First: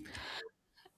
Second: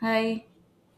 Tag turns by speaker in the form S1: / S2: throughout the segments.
S1: Hi.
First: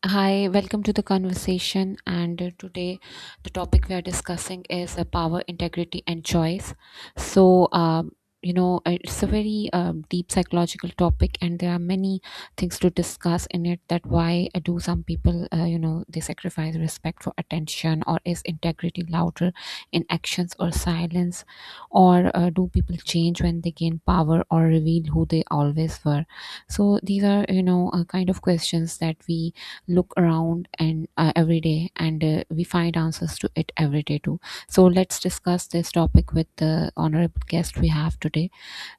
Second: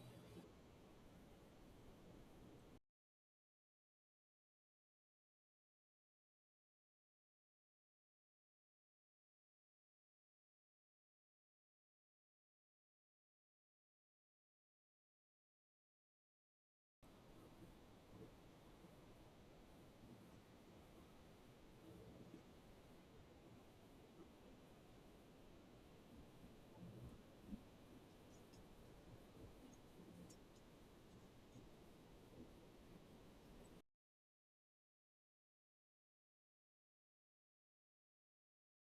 S2: Hi, welcome to the conversation. And today, the topic we are discussing is power, integrity, and choice. So, it's a very deep psychological topic, and there are many things to discuss in it. That why do some people, they sacrifice respect for attention, or is integrity louder in actions or silence, or do people change when they gain power or reveal who they always were? So these are, kind of questions that we look around and every day and we find answers to it every day too. So let's discuss this topic with the honorable guest we have today.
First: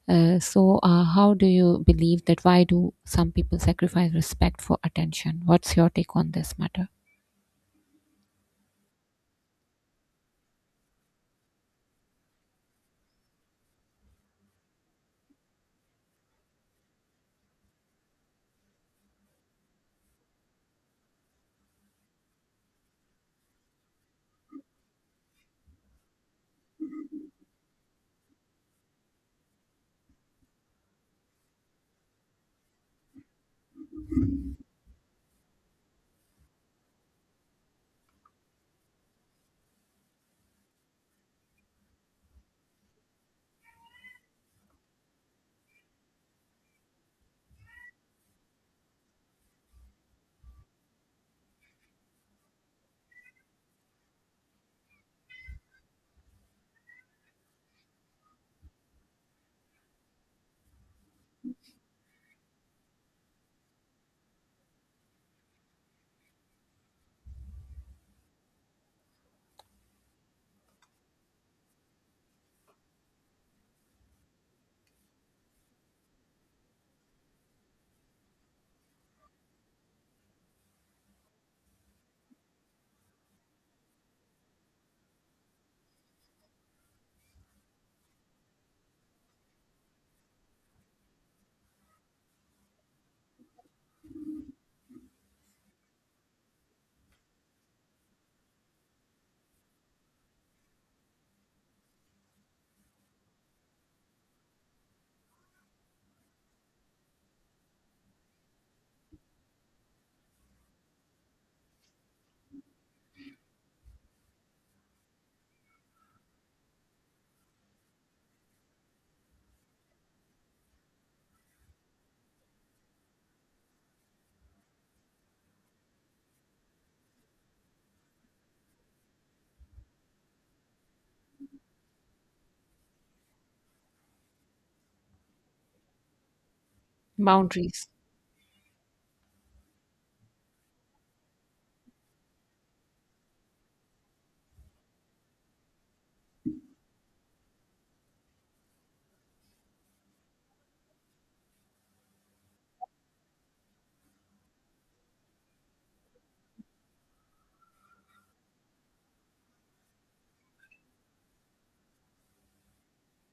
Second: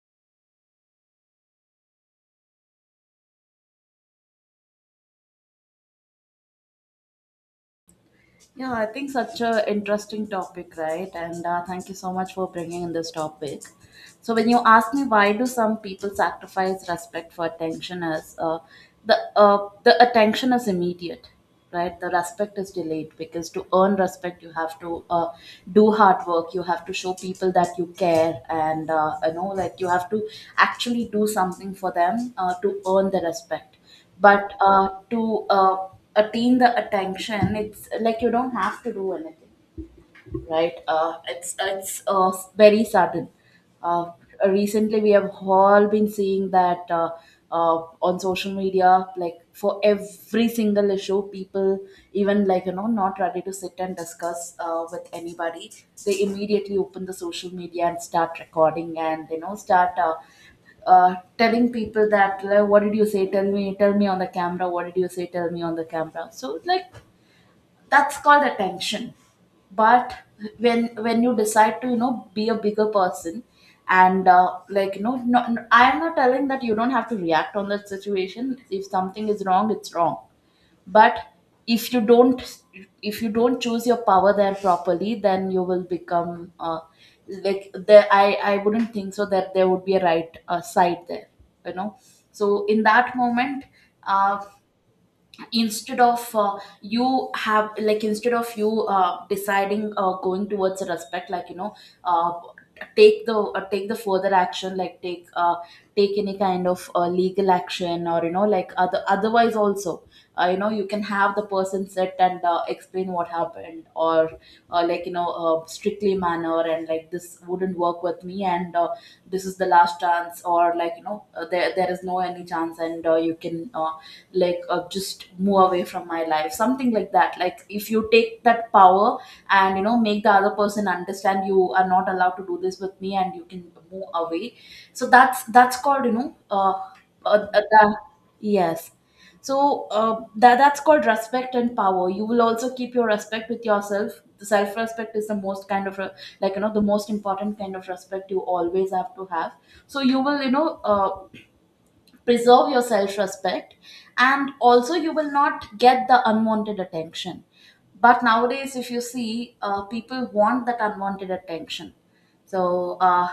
S2: How do you believe that why do some people sacrifice respect for attention? What's your take on this matter?
S1: Yeah, I think such a interesting topic, right? And thank you so much for bringing in this topic. So when you ask me why do some people sacrifice respect for attention as the the attention is immediate, right? The respect is delayed because to earn respect you have to do hard work. You have to show people that you care, and you know like you have to actually do something for them to earn the respect, but to attain the attention. It's like you don't have to do anything, right? It's very sudden. Uh, recently, we have all been seeing that uh, on social media, like for every single issue, people even like you know not ready to sit and discuss with anybody, they immediately open the social media and start recording and you know start. Telling people that like, what did you say, tell me, tell me on the camera, what did you say, tell me on the camera. So like that's called attention. But when you decide to you know be a bigger person and like you know I am not telling that you don't have to react on that situation. If something is wrong, it's wrong. But if you don't, if you don't choose your power there properly, then you will become like there, I wouldn't think so that there would be a right side there, you know. So in that moment, uh, instead of you have like instead of you deciding going towards a respect, like you know, uh, take the further action, like take take any kind of legal action, or you know like other otherwise also, you know you can have the person sit and explain what happened, or like you know strictly manner and like this wouldn't work with me, and this is the last chance, or like you know there is no any chance, and you can like just move away from my life, something like that, like if you take that power and you know make the other person understand you are not allowed to do this with me and you can move away. So that's called you know uh, uh,
S2: Boundaries.
S1: the- yes. So that's called respect and power. You will also keep your respect with yourself. The self respect is the most kind of like you know the most important kind of respect you always have to have. So you will you know preserve your self respect, and also you will not get the unwanted attention. But nowadays if you see people want that unwanted attention. So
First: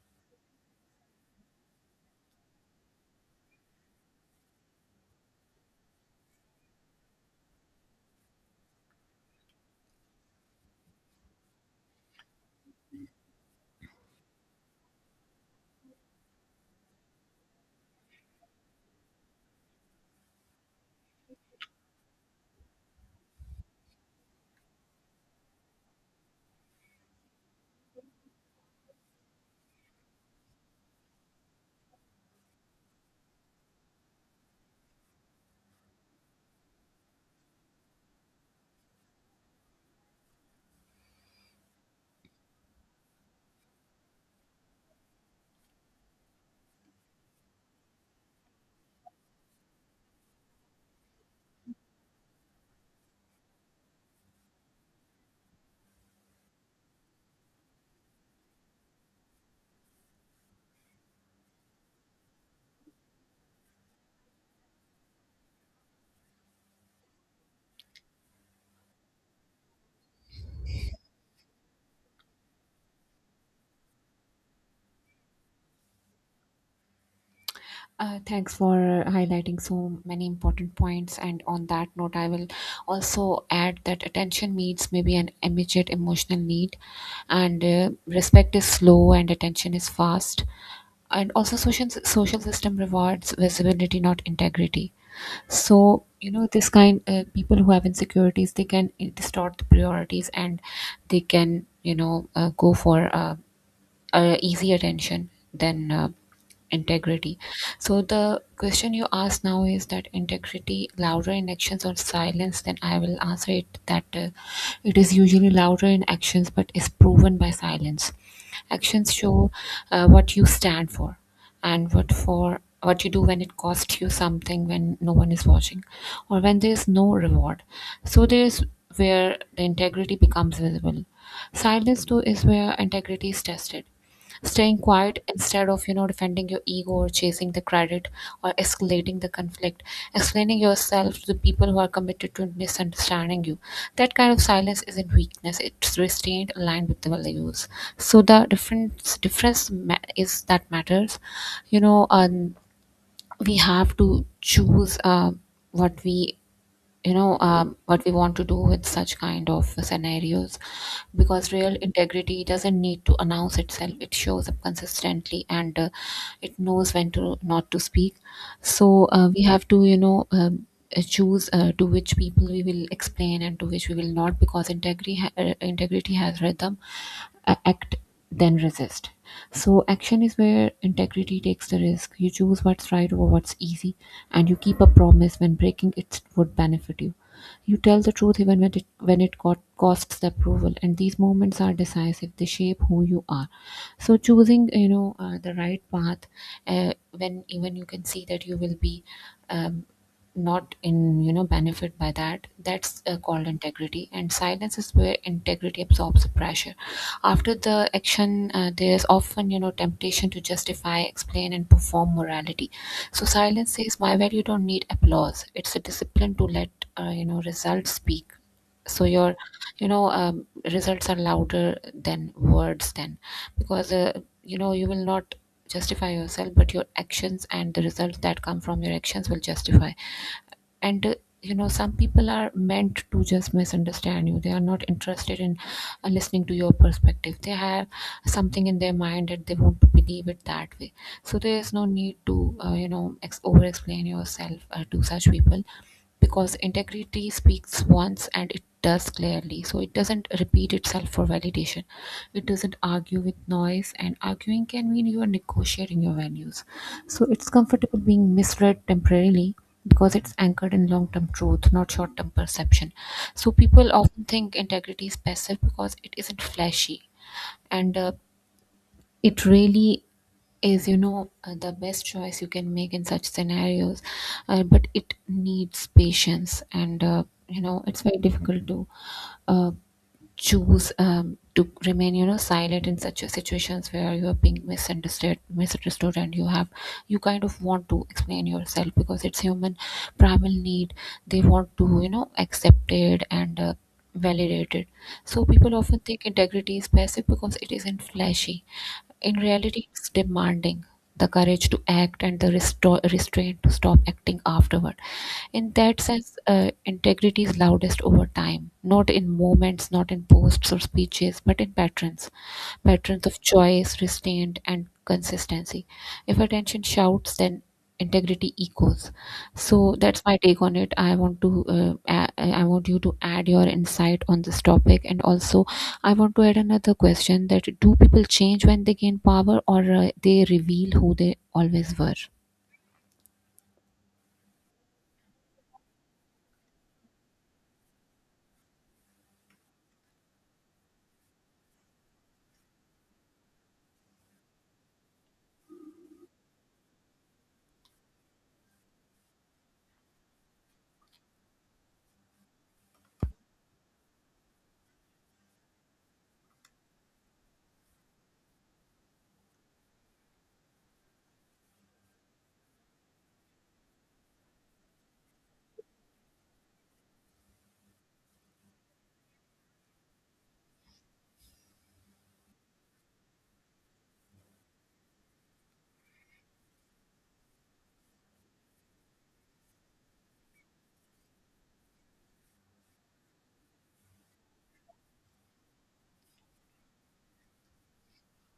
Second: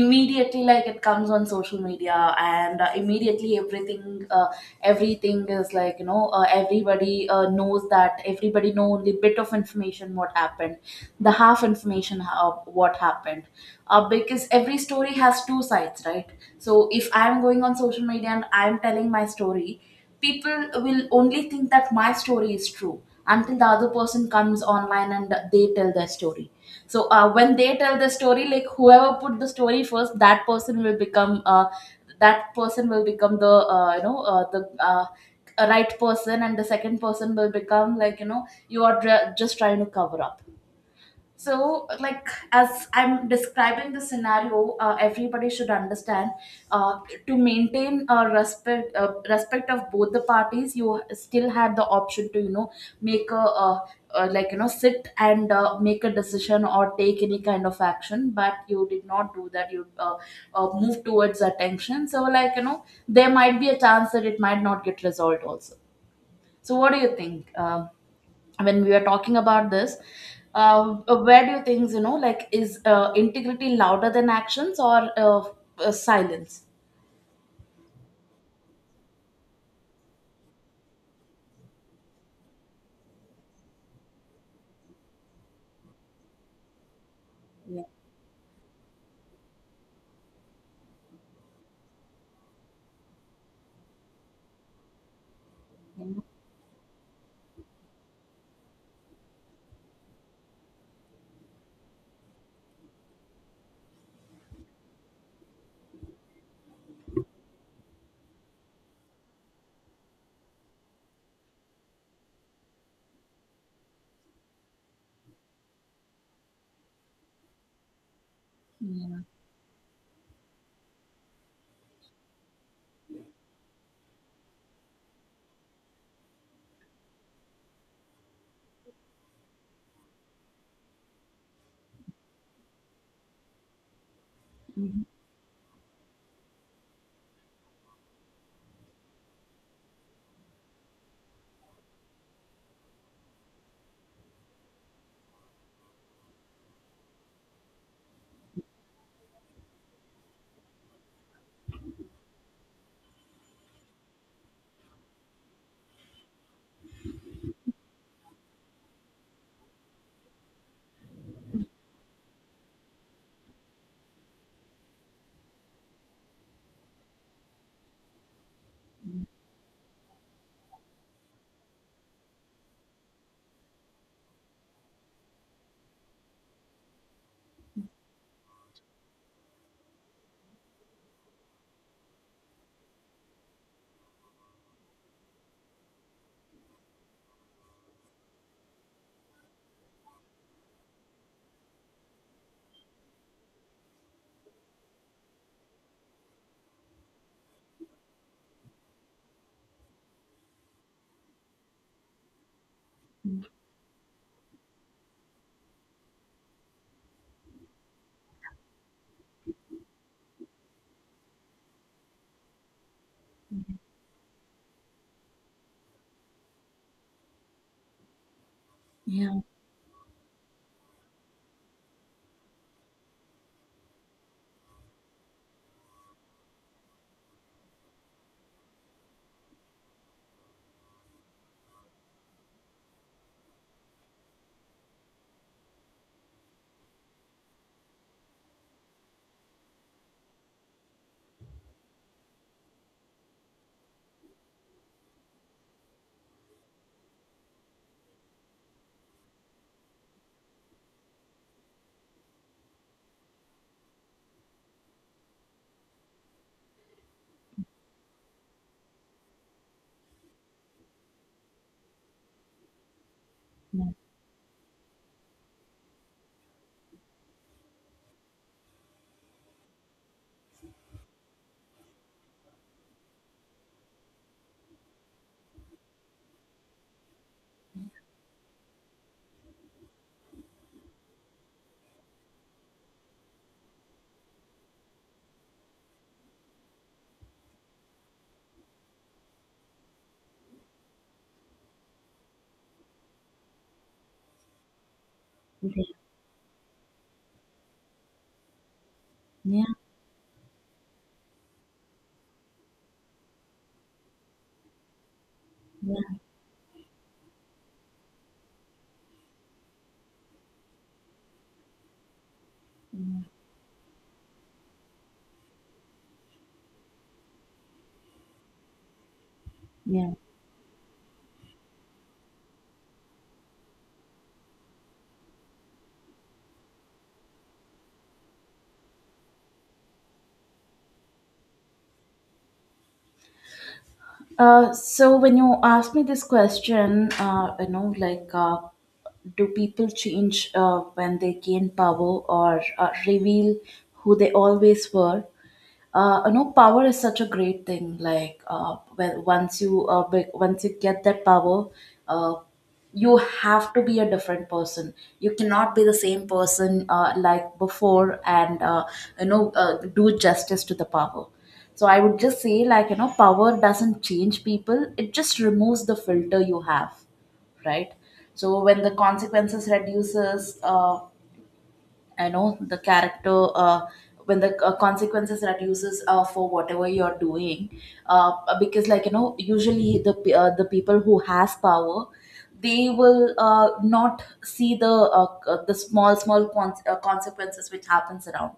S1: immediately like it comes on social media and immediately everything everything is like you know everybody knows that, everybody know only bit of information what happened, the half information, how, what happened. Uh, because every story has two sides, right? So if I'm going on social media and I'm telling my story, people will only think that my story is true until the other person comes online and they tell their story. So when they tell the story, like whoever put the story first, that person will become that person will become the you know the right person, and the second person will become like you know you are just trying to cover up. So, like, as I'm describing the scenario, everybody should understand uh, to maintain a respect, respect of both the parties. You still had the option to, you know, make a like you know sit and make a decision or take any kind of action, but you did not do that. You moved towards attention. So, like you know, there might be a chance that it might not get resolved also. So, what do you think? When we were talking about this, where do you think, you know, like, is integrity louder than actions or silence?
S2: Thanks for highlighting so many important points. And on that note, I will also add that attention needs may be an immediate emotional need, and
S1: Yeah.
S2: respect is slow and attention is fast. And also, social system rewards visibility, not integrity. So, this kind people who have insecurities, they can distort the priorities, and they can go for easy attention than integrity. So the question you ask now is that integrity louder in actions or silence? Then I will answer it that it is usually louder in actions, but is proven by silence. Actions
S1: Yeah.
S2: show what you stand for, and what for what you do when it costs you something, when no one is watching or when there is no reward. So there is where the integrity becomes visible. Silence, though, is where integrity is tested. Staying quiet instead of, defending your ego or chasing the credit or escalating the conflict, explaining yourself to the people who are committed to misunderstanding you. That kind of silence isn't weakness, it's restraint aligned with the values. So the difference is that matters. You know, um, we have to choose what we what we want to do with such kind of scenarios, because real integrity doesn't need to announce itself. It shows up consistently, and it knows when to not to speak. So we have to choose to which people we will explain and to which we will not, because integrity has rhythm. Act, then resist. So, action is where integrity takes the risk. You choose what's right over what's easy, and you keep a promise when breaking it would benefit you. You tell the truth even when it costs the approval, and these moments are decisive. They shape who you are. So, choosing the right path when even you can see that you will be um, not in benefit by that. That's called integrity, and silence is where integrity absorbs the pressure. After the action, there's often, temptation to justify, explain, and perform morality. So silence says, "My value don't need applause. It's a discipline to let, results speak." So your,
S1: Yeah.
S2: you know, um, results are louder than words. Then, because you will not justify yourself, but your actions and the results that come from your actions will justify. And some people are meant to just misunderstand you. They are not interested in listening to your perspective. They have something in their mind that they want to believe it that way. So there is no need to over explain yourself to such people, because integrity speaks once and it does clearly, so it doesn't repeat itself for validation. It doesn't argue with noise, and arguing can mean you are negotiating your values. So it's comfortable being misread temporarily, because it's anchored in long-term truth, not short-term perception. So people often think integrity is passive because it isn't flashy. And it really is the best choice you can make in such scenarios. But it needs patience, and it's very difficult to uh, choose to remain silent in such a situations where you are being misunderstood, and you have, you kind of want to explain yourself because it's human primal need. They want to accepted and validated. So people often think integrity is passive because it isn't flashy. In
S1: Yeah.
S2: reality, it's demanding the courage to act and the restraint to stop acting afterward. In that
S1: Yeah.
S2: sense, integrity is loudest over time, not in moments, not in posts or speeches, but in patterns of choice, restraint, and consistency. If attention shouts, then integrity echoes. So
S1: Yeah.
S2: that's my take on it. I want you to add your insight on this topic, and also I want to add another question: that do people change when they gain power, or they reveal who they always were?
S1: So when you ask me this question, you know, do people change when they gain power or reveal who they always were? You know, power is such a great thing. Like, when once you once you get that power, uh, you have to be a different person. You cannot be the same person like before, and you know do justice to the power. So I would just say like you know power doesn't change people, it just removes the filter you have, right? So when the consequences reduces, I know the character, when the consequences that uses for whatever you're doing, uh, because like you know, usually the the people who has power, they will not see the small small consequences which happens around.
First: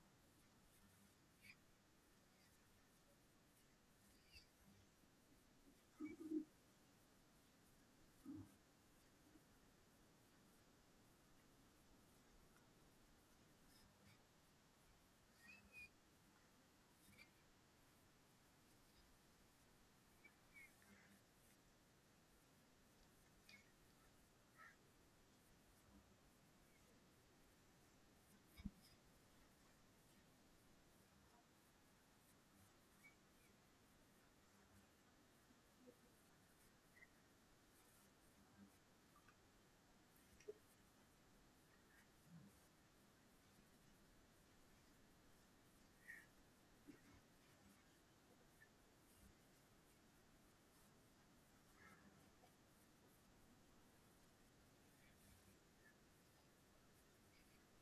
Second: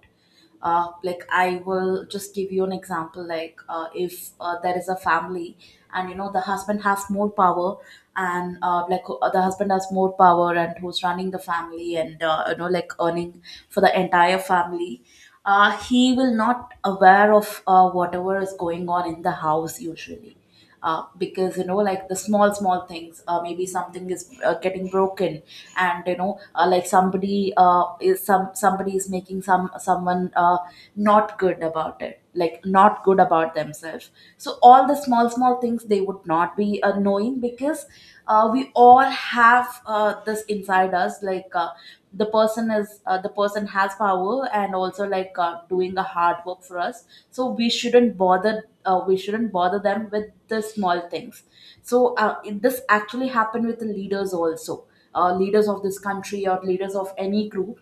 S1: Like I will just give you an example. Like if there is a family and you know the husband has more power, and the husband has more power and who's running the family and you know like earning for the entire family. He will not aware of whatever is going on in the house usually, because you know like the small small things, maybe something is getting broken, and you know like somebody is some somebody is making some someone not good about it, like not good about themselves. So all the small small things they would not be knowing, because we all have this inside us, like the person is the person has power and also like doing a hard work for us, so we shouldn't bother, we shouldn't bother them with the small things. So this actually happened with the leaders also, leaders of this country or leaders of any group.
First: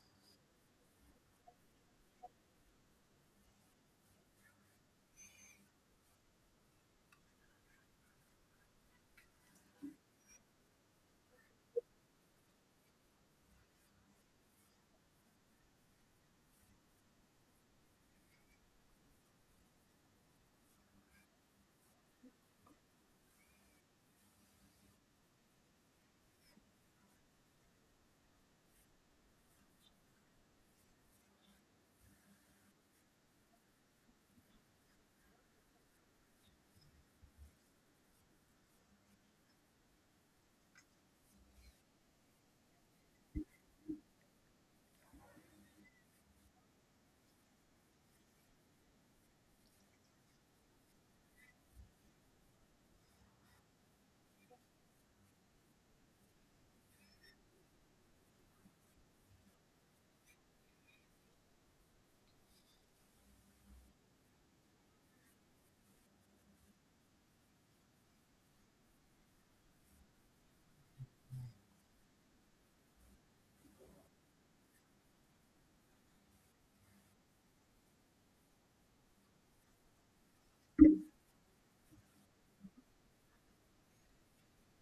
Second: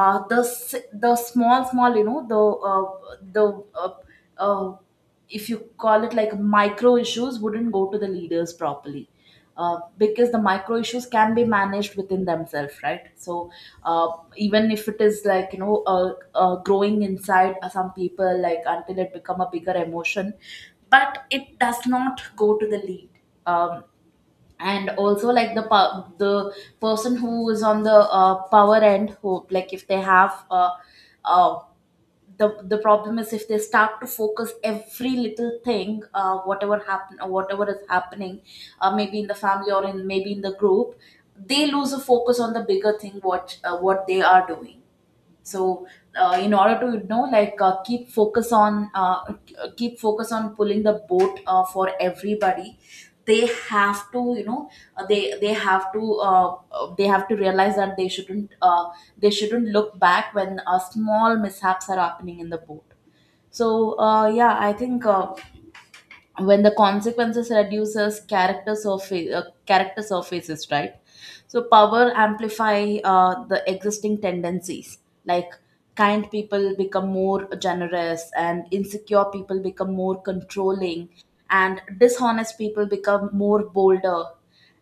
S1: The small small you know the uh, the uh, uh, if you call it like micro issues wouldn't go to the leaders properly, because the micro issues can be managed within themselves, right? So uh, even if it is like you know growing inside some people like until it become a bigger emotion, but it does not go to the lead. um, and also like the the person who is on the power end who like if they have uh, the problem is if they start to focus every little thing, whatever happen, whatever is happening, maybe in the family or in maybe in the group, they lose a focus on the bigger thing, what they are doing. So in order to you know like keep focus on pulling the boat for everybody, they have to you know they have to they have to realize that they shouldn't look back when small mishaps are happening in the boat. So yeah, I think when the consequences reduces character surfaces, right? So power amplify the existing tendencies, like kind people become more generous, and insecure people become more controlling, and dishonest people become more bolder.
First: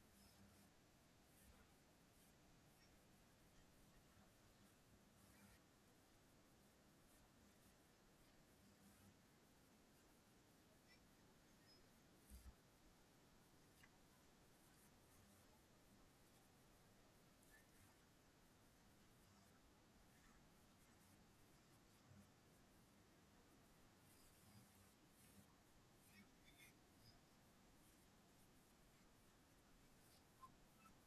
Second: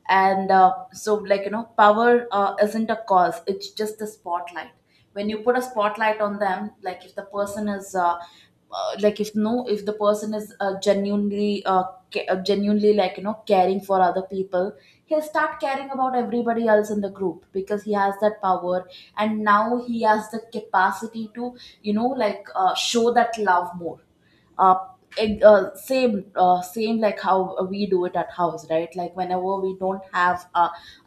S1: And so like you know power isn't a cause, it's just a spotlight. When you put a spotlight on them, like if the person is if the person is genuinely genuinely like you know caring for other people, he'll start caring about everybody else in the group because he has that power, and now he has the capacity to you know like show that love more. Uh, eg- same same like how we do it at house, right? Like whenever we don't have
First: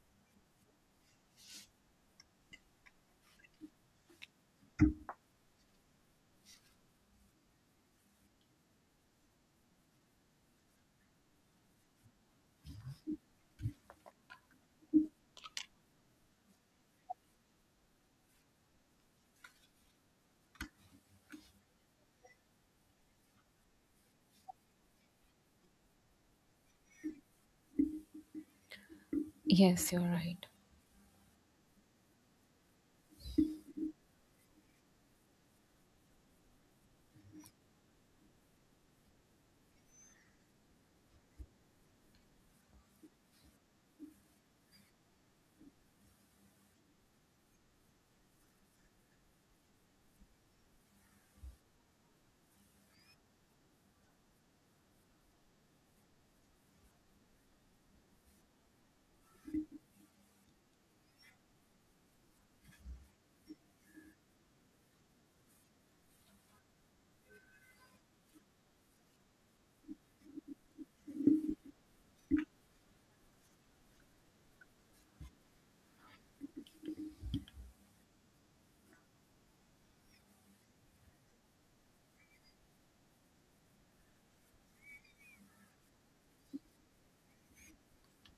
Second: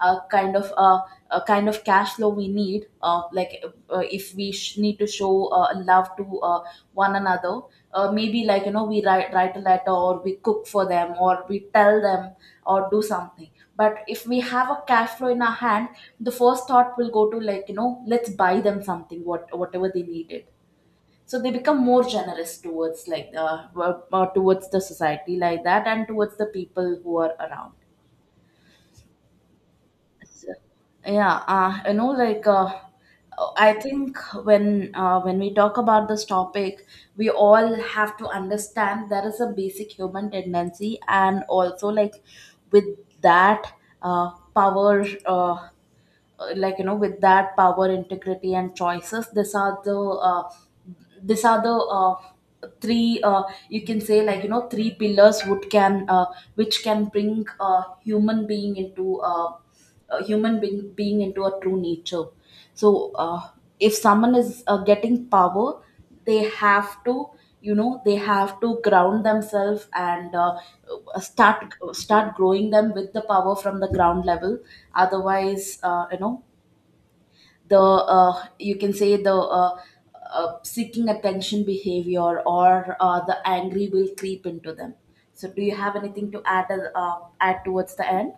S1: a kind of a kind of cash flow we need, if we need to show love to one another, maybe like you know we write a letter, or we cook for them, or we tell them, or do something. But if we have a cash flow in our hand, the first thought will go to like you know let's buy them something, what whatever they needed. So they become more generous towards like towards the society like that, and towards the people who are around.
S2: Yes, you're right.
S1: So- yeah, you know like, I think when we talk about this topic, we all have to understand there is a basic human tendency, and also like with that power like you know with that power, integrity and choices, uh, these are the uh, three you can say like you know three pillars would can which can bring a human being into being into a true nature. So, if someone is getting power, they have to, you know, they have to ground themselves and start growing them with the power from the ground level. Otherwise, you know, the you can say the seeking attention behavior or the angry will creep into them. So, do you have anything to add add towards the end?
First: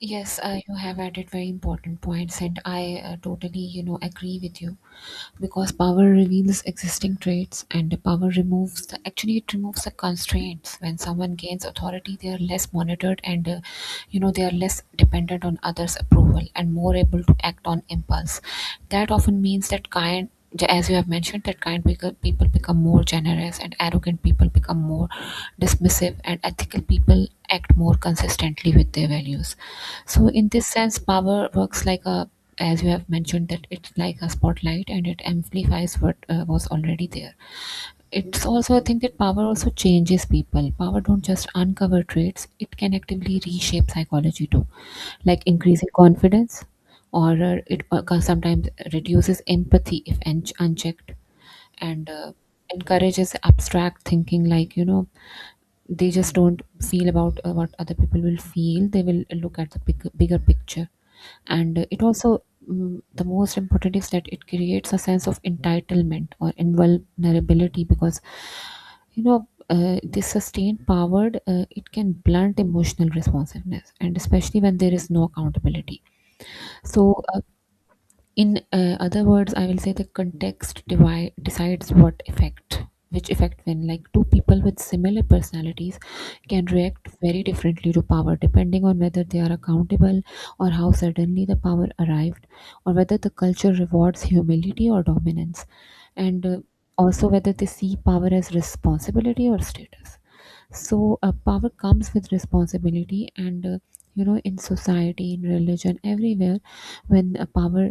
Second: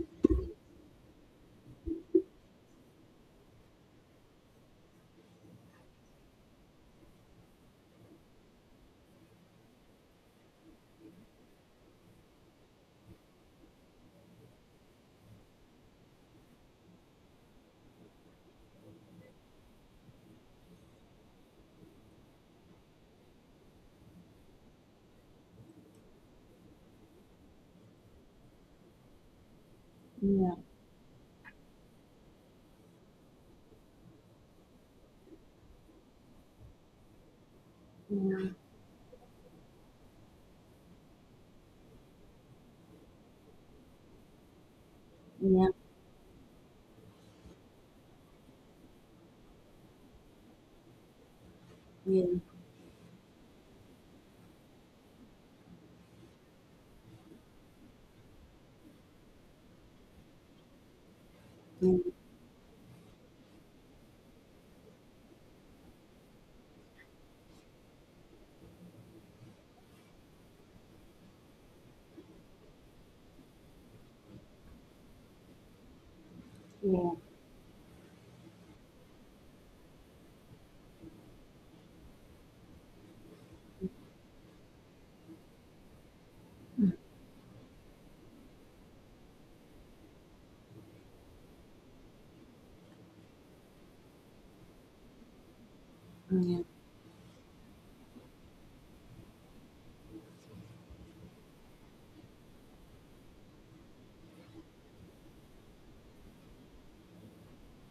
S2: Yes, you have added very important points, and I totally, agree with you, because power reveals existing traits, and the power removes the, actually it removes the constraints. When someone gains authority, they are less monitored, and they are less dependent on others' approval, and more able to act on impulse. That often means that kind, as you have mentioned, people become more generous, and arrogant people become more dismissive, and ethical people act more consistently with their values. So in
S1: Yeah,
S2: this sense, power works like a, as you have mentioned, that it's like a spotlight, and it amplifies what was already there. It's
S1: yeah.
S2: also, I think, that power also changes people. Power don't just uncover traits; it can actively reshape psychology too, like
S1: Yeah.
S2: increasing confidence, or it sometimes reduces empathy if unchecked, and
S1: Yeah,
S2: encourages abstract thinking, like they just don't feel about what other people will feel. They will look at the bigger picture. And
S1: yeah,
S2: it also, the most important is that it creates a sense of entitlement or invulnerability, because this sustained power it can blunt emotional responsiveness, and especially when there is no accountability.
S1: yeah,
S2: So in other words, I will say the context decides what effect, which effect, when like two people with similar personalities can react very differently to power, depending on whether they are accountable, or how suddenly the power arrived, or whether the culture rewards humility or dominance, and
S1: yeah,
S2: also whether they see power as responsibility or status. So power comes with responsibility. And in society, in religion, everywhere, when a power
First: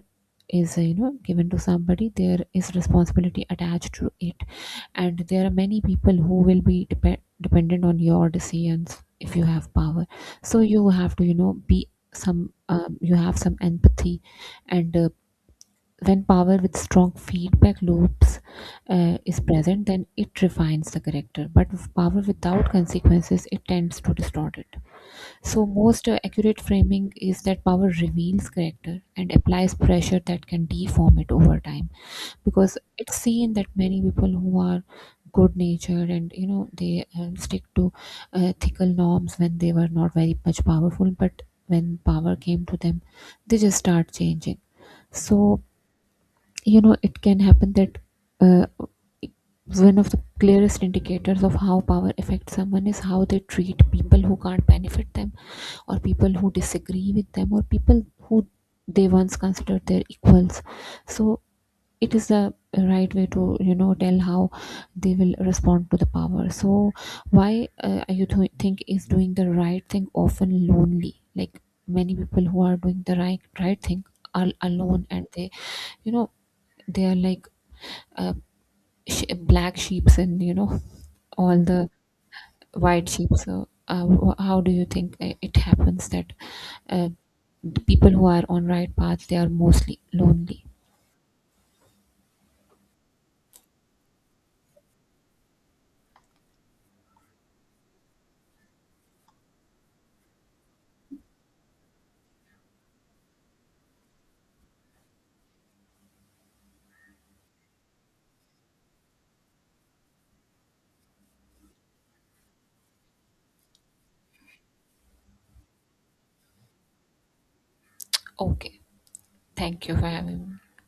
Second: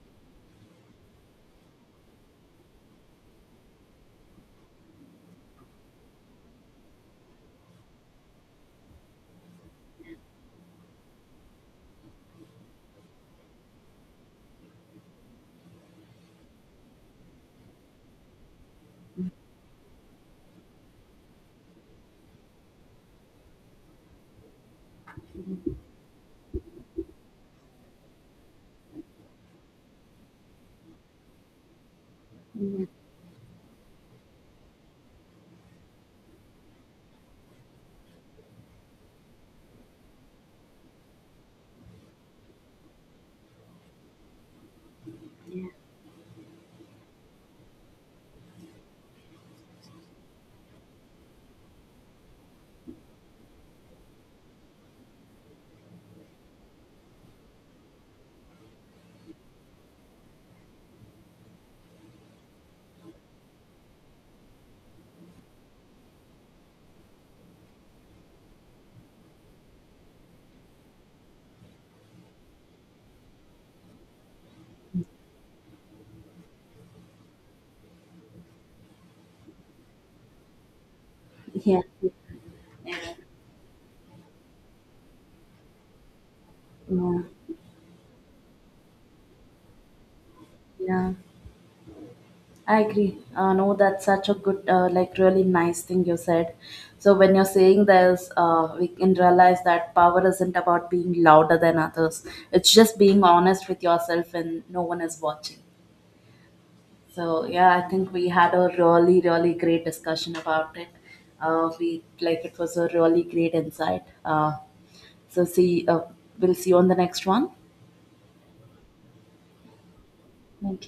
S2: is given to somebody, there is responsibility attached to it, and there are many people who will be dependent on your decisions if you have power. So you have to be some you have some empathy. And when power with strong feedback loops is present, then it refines the character. But with power without consequences, it tends to distort it. So, most accurate framing is that power reveals character and applies pressure that can deform it over time. Because it's seen that many people who are good natured and they stick to ethical norms when they were not very much powerful, but when power came to them, they just start changing. So it can happen that uh, one of the clearest indicators of how power affects someone is how they treat people who can't benefit them, or people who disagree with them, or people who they once considered their equals. So it is the right way to tell how they will respond to the power. So why you think is doing the right thing often lonely? Like, many people who are doing the right thing are alone, and they you know they are like uh, black sheeps, and all
S1: yeah,
S2: the white sheep. So, how do you think it happens that uh,
S1: yeah,
S2: the people who are on right path, they are mostly lonely?
S1: yeah. I agree. No, that's such a good, like, really nice thing you said. So when you're saying this, we can realize that power isn't about being louder than others. It's just being honest with yourself and no one is watching. So yeah, I think we had a really, really great discussion about it. We like It was a really great insight. So see, we'll see you on the next one.
S2: Okay, thank you for having me.
S1: Ok.